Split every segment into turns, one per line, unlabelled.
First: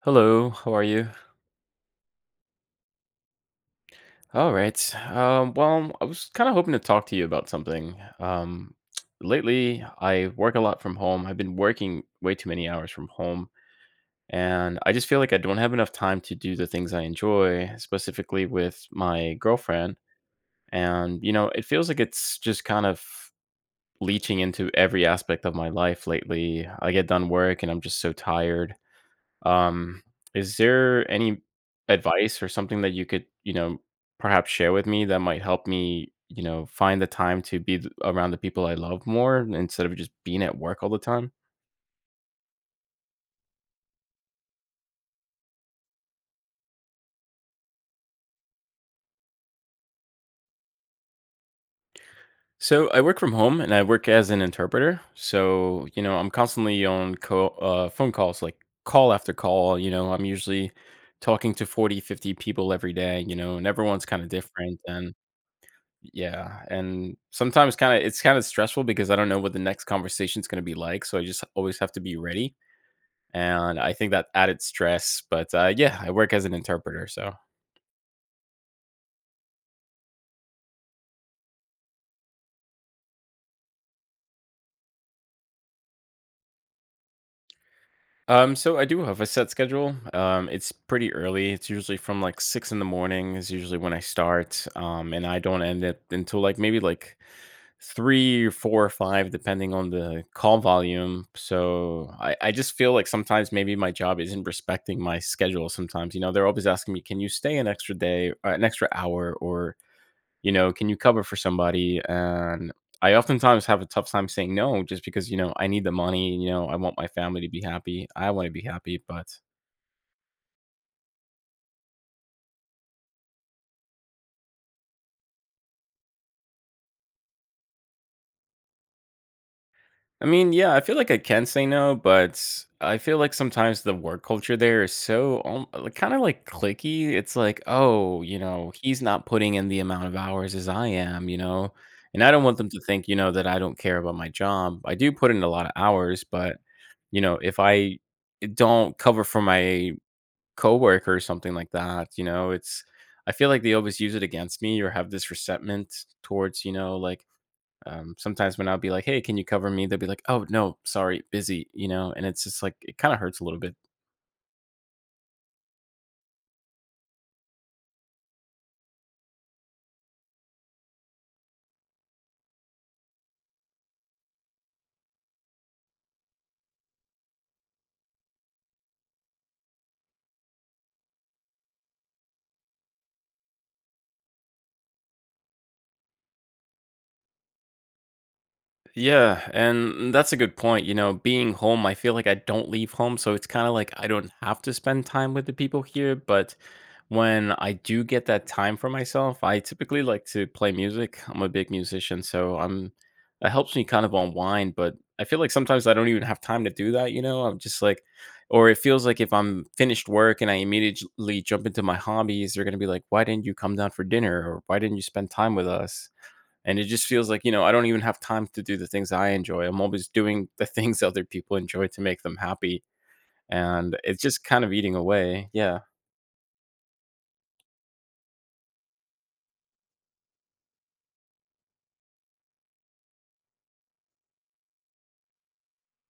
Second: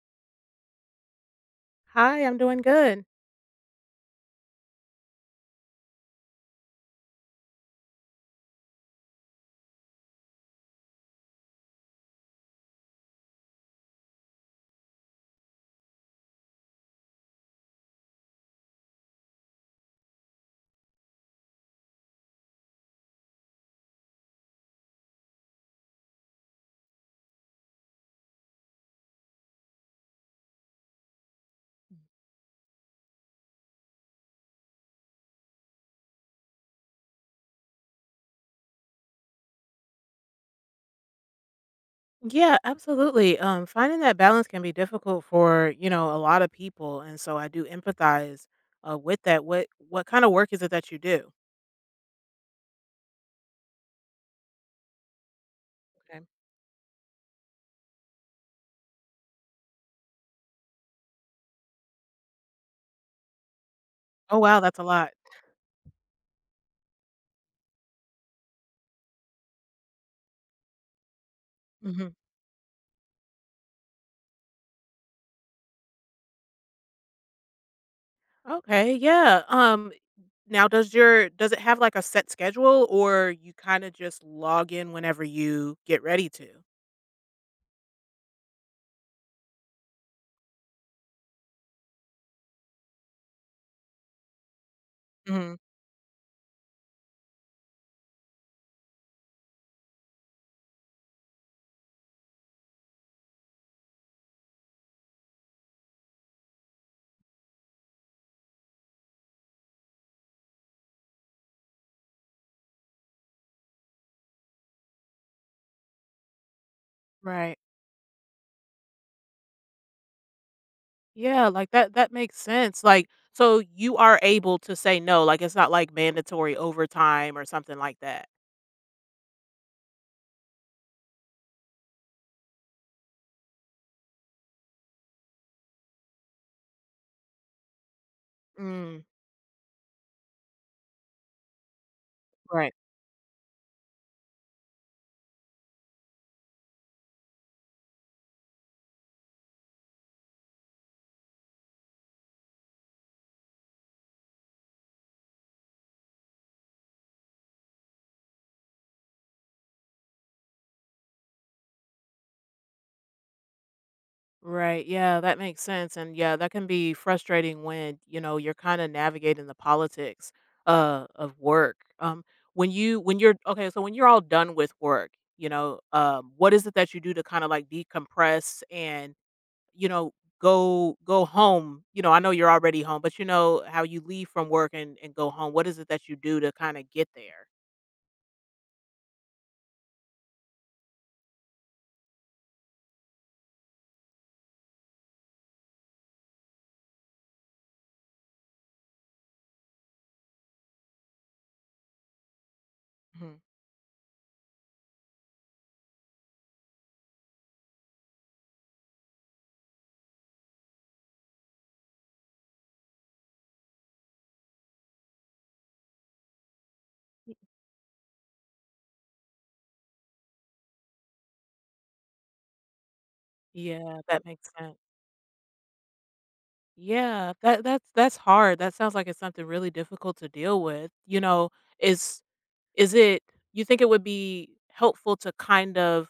Hello, how are you?
Hi, I'm doing good.
All right. Well, I was kind of hoping to talk to you about something. Lately, I work a lot from home. I've been working way too many hours from home, and I just feel like I don't have enough time to do the things I enjoy, specifically with my girlfriend. And, it feels like it's just kind of leeching into every aspect of my life lately. I get done work and I'm just so tired. Um, is there any advice or something that you could, perhaps share with me that might help me, find the time to be around the people I love more instead of just being at work all the time?
Yeah, absolutely. Finding that balance can be difficult for a lot of people, and so I do empathize with that. What kind of work is it that you do?
So I work from home and I work as an interpreter. So,
Okay.
I'm constantly on phone calls, like call after call. I'm usually talking to 40, 50 people every day, and everyone's kind of
Oh wow, that's
different.
a lot.
Yeah, and sometimes kinda it's kinda stressful because I don't know what the next conversation's gonna be like, so I just always have to be
Hmm.
ready, and I think that added stress, but, yeah, I work as an interpreter, so.
Okay, yeah. Now does it have like a set schedule, or you kind of just log in whenever you get ready to?
So I do have a set schedule, it's pretty early, it's usually from, like, 6 in the morning is usually when I start, and I
Hmm.
don't end it until, like, maybe, like 3 4 or 5 depending on the call volume. So I just feel like sometimes maybe my job isn't respecting my schedule sometimes, they're always asking me, "Can you stay an extra day or an extra hour?" Or, "Can you cover for somebody?" And I oftentimes have a tough time saying no just because, I need the money, I want my family to
Right.
be happy. I wanna be happy, but
Yeah, like that. That makes sense. Like, so you are able to say no. Like, it's not like mandatory overtime or something like that.
I mean, yeah, I feel like I can say no, but I feel like sometimes the work culture there is so kind of like clicky. It's like, oh, he's
Mm,
not putting in the amount of hours as I am, and I don't want them
right.
to think, that I don't care about my job. I do put in a lot of hours, but if I don't cover for my coworker or something like that, it's, I feel like they always use it against me or have this resentment towards, like sometimes when I'll be like, "Hey, can you cover me?" They'll be like, "Oh, no, sorry, busy," and it's just like it kind of hurts a little bit.
Right. Yeah, that makes sense. And yeah, that can be frustrating when, you know, you're kind of navigating the politics of work. When you when you're okay, so when you're all done with work, you know, what is it that you do to kind of like decompress and, you know, go home? You know, I know you're already home, but you know how you leave from work and go home. What is it that you do to kind of get there?
Yeah, and that's a good point. Being home, I feel like I don't leave home, so it's kind of like I don't have to spend time with the people here, but when I do get that time for myself, I typically like to play music. I'm a big musician, so I'm
Mhm.
that helps me kind of unwind, but I feel like sometimes I don't even have time to do that, you know? I'm just like Or it feels like if I'm finished work and I immediately jump into my hobbies, they're going to be like, "Why didn't you come down for dinner?" or "Why didn't you spend time with us?" And it just feels like I don't even have time to do the things I enjoy. I'm always doing the things other people enjoy to make them happy, and
Yeah,
it's
that
just
makes
kind of
sense.
eating away. Yeah.
Yeah, that's hard. That sounds like it's something really difficult to deal with. You know, is is it you think it would be helpful to kind of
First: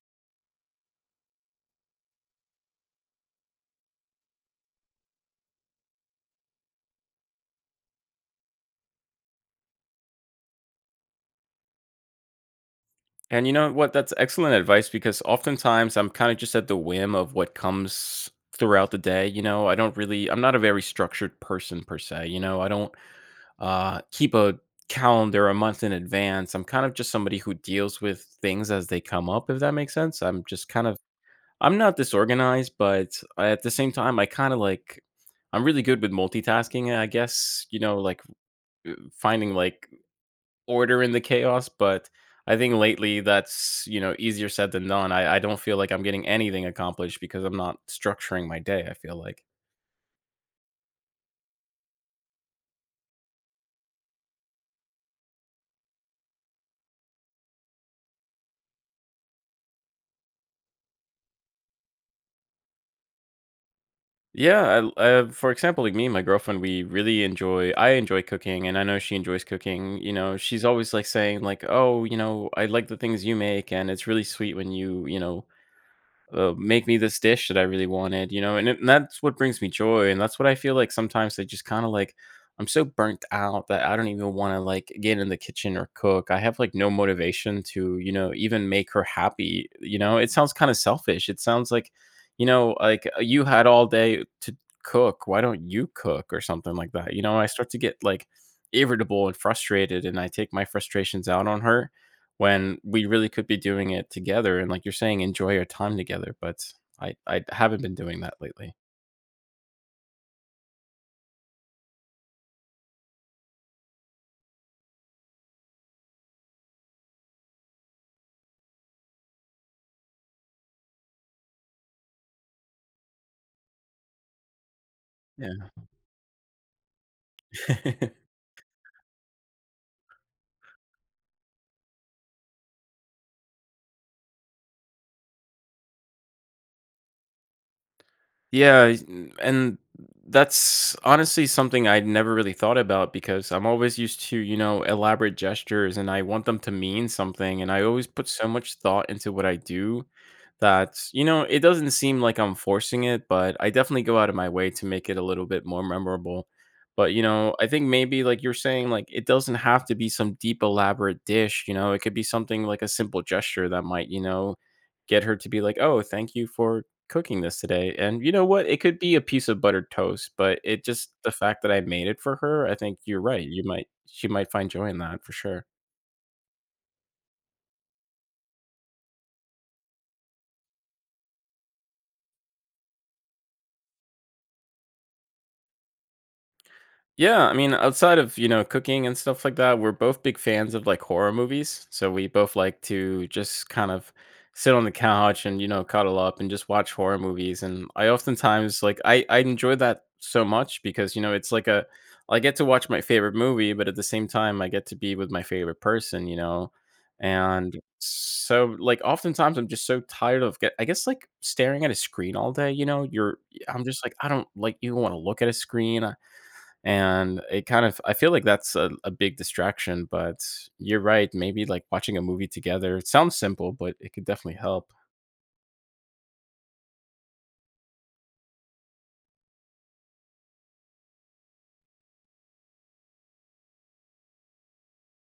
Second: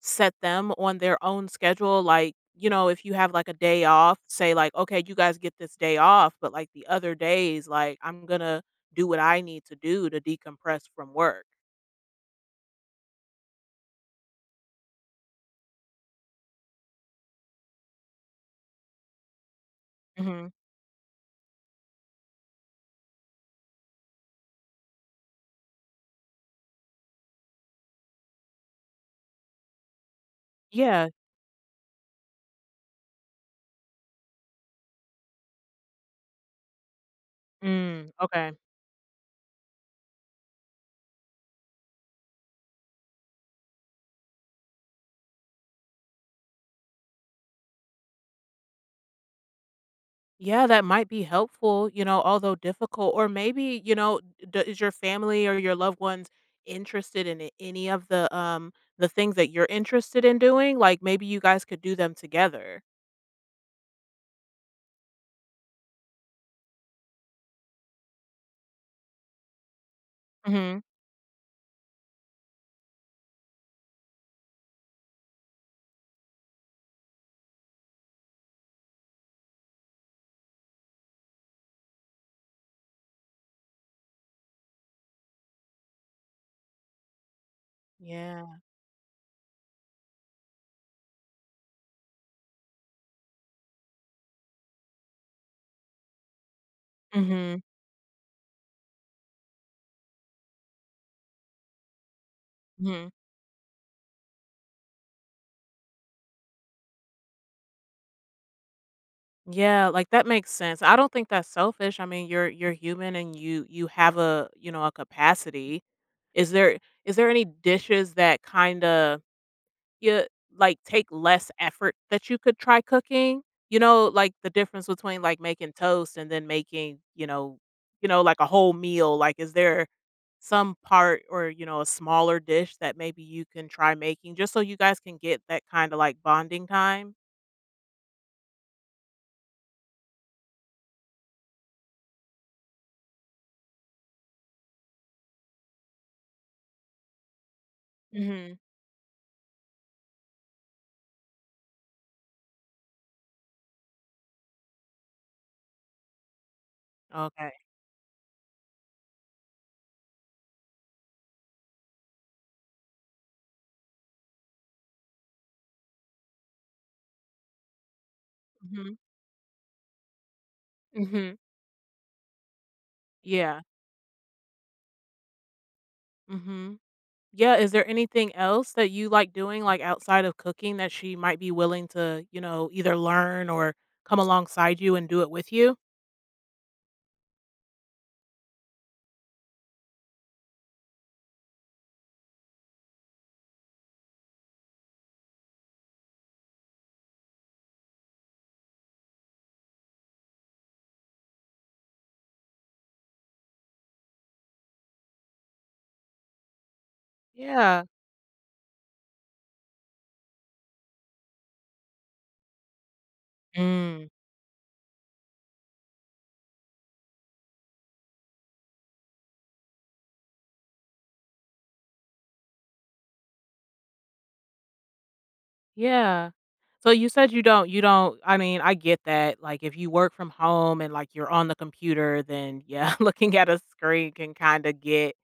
set them on their own schedule, like, you know, if you have like a day off, say like, okay, you guys get this day off, but like the other days like I'm going to do what I need to do to decompress from work.
And you know what, that's excellent advice because oftentimes I'm kind of just at the whim of what comes throughout the day. You know I don't really I'm
Mhm.
not a very structured person per se. I don't keep a calendar a month in advance. I'm kind of just somebody who deals with things as they come up if that makes sense. I'm just kind of
Yeah.
I'm not disorganized, but at the same time, I kind of like I'm really good with multitasking, I guess,
Mm,
like
okay.
finding like order in the chaos, but I think lately that's, easier said than done. I don't feel like I'm getting anything accomplished because I'm not structuring my day, I feel like.
Yeah, that might be helpful, you know, although difficult. Or maybe, you know, d is your family or your loved ones interested in any of the things that you're interested in doing? Like maybe you guys could do them together.
Yeah, I, for example, like me and my girlfriend, we really enjoy. I enjoy cooking, and I know she enjoys cooking. She's
Mhm.
always like saying, like, "Oh, I like the things you make, and it's really sweet when you, make me this dish that I really wanted, and that's what brings me joy, and that's what I feel like sometimes they just kind of like, I'm so burnt out that I don't even want to like get in the kitchen or cook. I have like no motivation to
Yeah.
even make her happy. You know, it sounds kind of selfish. It sounds like you had all day to cook. Why don't you cook or something like that? I
Mhm.
start to get like irritable and frustrated, and I take my frustrations out on her when we
Mhm.
really could be doing it together and like you're saying, enjoy our time together, but I haven't been doing that lately.
Yeah, like that makes sense. I don't think that's selfish. I mean, you're human and you have a capacity. Is there is there any dishes that kind of you like take less effort that you could try cooking. You know, like the difference between like making toast and then making, you know,
Yeah.
you know, like a whole meal. Like, is there some part or, you know, a smaller dish that maybe you can try making just so you guys can get that kind of like bonding time?
Yeah, and that's honestly something I'd never really thought about because I'm always used to, elaborate gestures and I want them to mean something. And I always put so
Mhm.
much thought into what I do that, it doesn't seem like I'm forcing it, but I definitely go out of my way to make it a little bit more memorable. But,
Okay.
I think maybe like you're saying, like it doesn't have to be some deep, elaborate dish. It could be something like a simple gesture that might, get her to be like, oh, thank you for cooking this today. And you know what? It
Mhm.
could be a piece of buttered toast, but it just the
Mhm.
fact that I made it for her, I think you're right.
Yeah.
You might, she might find joy in that for sure.
Mhm. Yeah, is there anything else that you like doing like outside of cooking that she might be willing to, you know, either learn or come alongside you and do it with you?
Yeah, I mean, outside of, cooking and stuff like that, we're both big fans of like horror movies. So we both like to just kind of sit on the couch and, cuddle up and just watch horror movies. And I oftentimes like I enjoy that so much because, it's like a I get to watch my favorite movie, but at the same time I get to be with my favorite person. And
Yeah.
so like oftentimes I'm just so tired of get I guess like staring at a screen all day, you know. You're I'm just
Mm.
like I don't like you want to look at a screen. And it kind of I feel like that's a big distraction, but you're right. Maybe like watching a movie together. It sounds simple, but it could definitely help.
Yeah. So you said, you don't I mean, I get that, like, if you work from home and, like, you're on the computer, then, yeah, looking at a screen can kinda get,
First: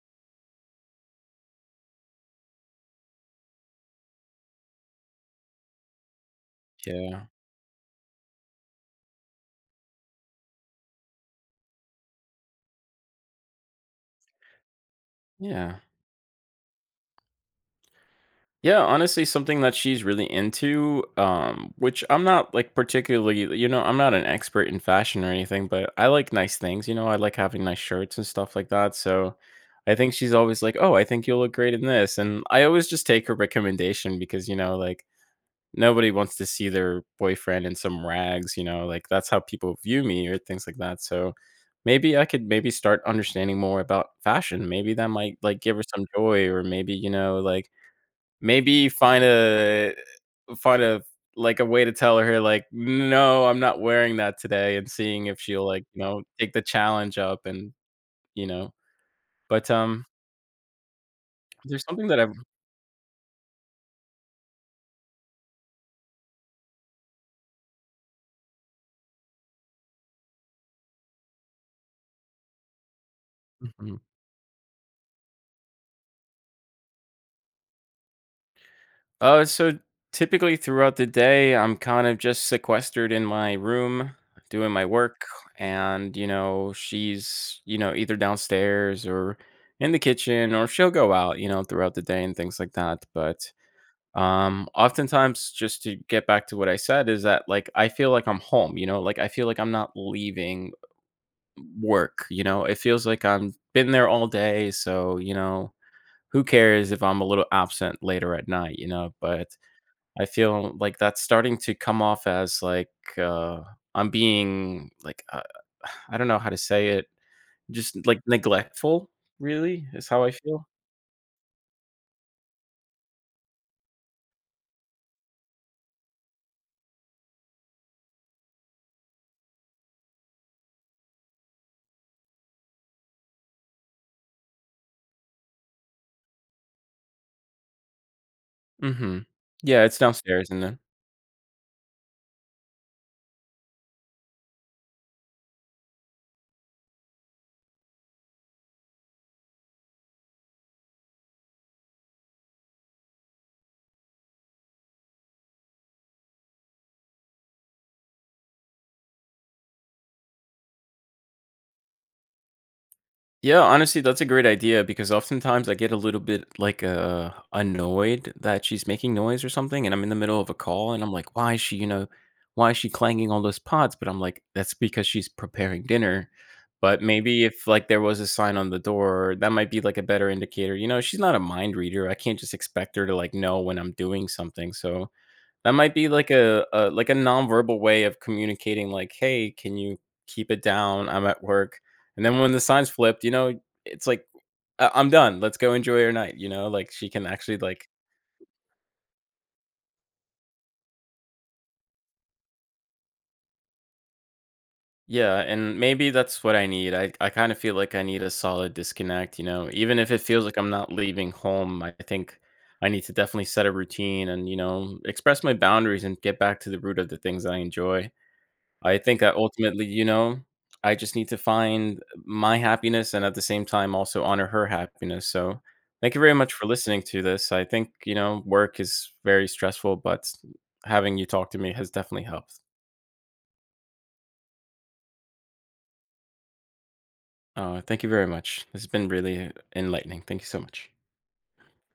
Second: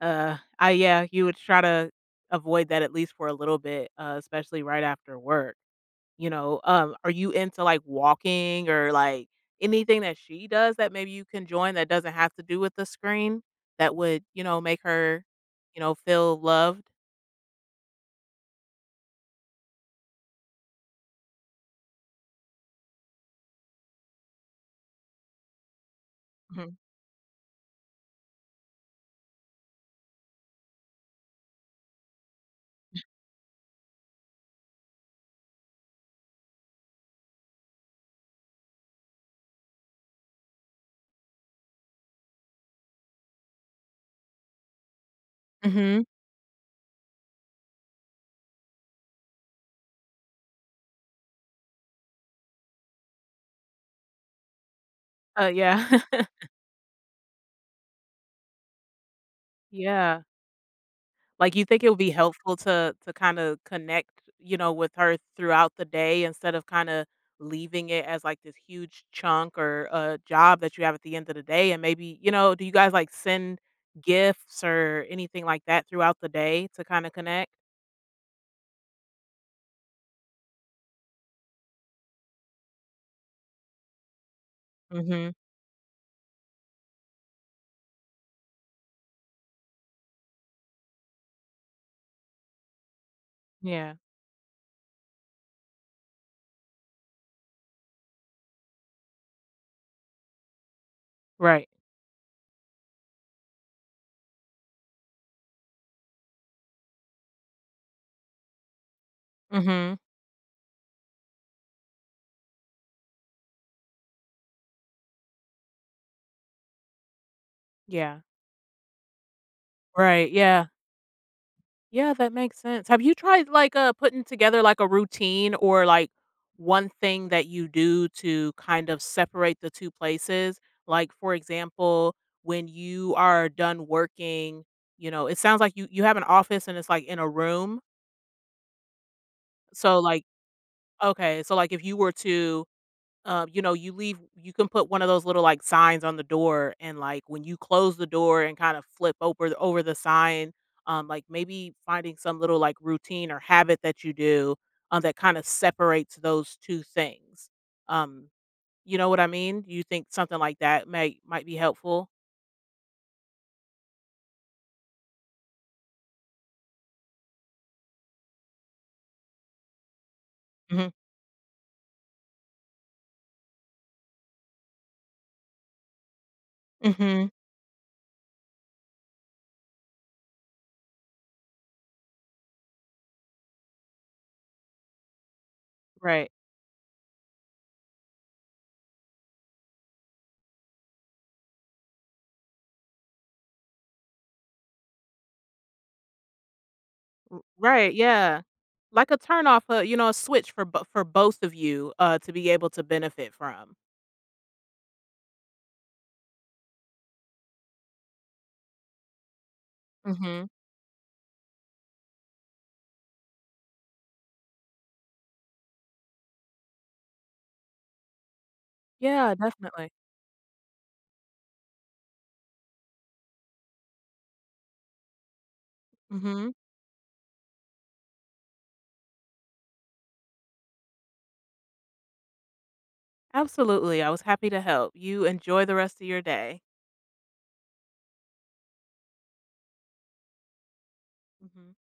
I yeah, you would try to avoid that at least for a little bit, especially right after work, you know? Are
Yeah.
you into, like, walking or, like, anything that she does that maybe you can join that doesn't have to do with the screen that would, you know, make her,
Yeah.
you know, feel loved?
Yeah, honestly, something that she's really into, which I'm not like particularly, I'm not an expert in fashion or anything, but I like nice
Mhm.
things, I like having nice shirts and stuff like that. So I think she's always like, oh, I think you'll look great in this. And I always just take her recommendation because, like nobody wants to see their boyfriend in some rags, like that's how people view me or things like that. So maybe I could maybe start understanding more about fashion. Maybe that might like give her
Mhm.
some joy or maybe, like maybe find a like a way to tell her like, "No, I'm not wearing that today," and seeing if
Uh,
she'll like,
yeah.
take the challenge up, and you know. But
Yeah. Like, you
there's
think it would
something
be
that I've,
helpful to kinda connect, you know, with her throughout the day instead of kinda leaving it as, like, this huge chunk or a job that you have at the end of the day, and maybe, you know, do you guys, like, send
mm-hmm.
gifts or anything like that throughout the day to kinda connect?
So typically throughout the day, I'm kind of just sequestered in my room doing my work.
Mhm.
And, she's, either downstairs or in the kitchen or she'll go out, throughout the day and things like that. But
Yeah.
oftentimes, just to get back to what I said, is that like I feel like I'm home, like I feel like I'm not leaving
Right.
work, it feels like I'm been there all day. So, who cares if I'm a little absent later at night, but
Mhm.
I feel like that's starting to come off as like uh, I'm being like I don't know how to say it, just
Yeah.
like neglectful. Really, is how I
Right, yeah.
feel.
Yeah, that makes sense. Have you tried, like, putting together, like, a routine or, like, one thing that you do to kind of separate the 2 places? Like, for example, when you are done working, you know, it sounds like you have an office and it's, like, in a room.
Hmm. Yeah, it's
So, like,
downstairs, and then.
okay, so, like, if you were to you can put one of those little, like, signs on the door, and, like, when you close the door and kind of flip over the sign, like, maybe finding some little, like, routine or habit that you do, that kinda separates those 2 things. Um, you know what I mean? You think something like that might be helpful?
Yeah, honestly, that's a great idea because oftentimes I get a little bit like annoyed that she's making noise or something, and I'm in the middle of a
Mhm,
call and I'm like, why is she clanging all those pots? But I'm like, that's because she's preparing dinner. But
mhm.
maybe if like there was a sign on the door, that might be like a better indicator. You know, she's not a mind reader. I can't just expect her to like know when I'm doing something. So that might be like
Right.
a like a nonverbal way of communicating like, "Hey, can you keep it down? I'm at work." And then when the signs flipped, it's like, "I'm done. Let's go enjoy your night," like she can actually like,
Right, yeah. Like a turn off, you know, a switch for bo for both of you, to be able to benefit from.
yeah, and maybe that's what I need. I kinda feel like I need a solid disconnect, even if it feels
Mhm.
like I'm not leaving home, I think I need to definitely set a routine and, express my boundaries and get back to the root of the things I enjoy. I think
Yeah,
that ultimately,
definitely.
I just need to find my happiness and at the same time also honor her happiness. So thank you very much
Mhm.
for listening to this. I think, work is very stressful, but having you talk to me has definitely helped.
Absolutely. I was happy to help. You enjoy the rest of your day.
Thank you very much. This has been really enlightening. Thank you so much.
Mhm.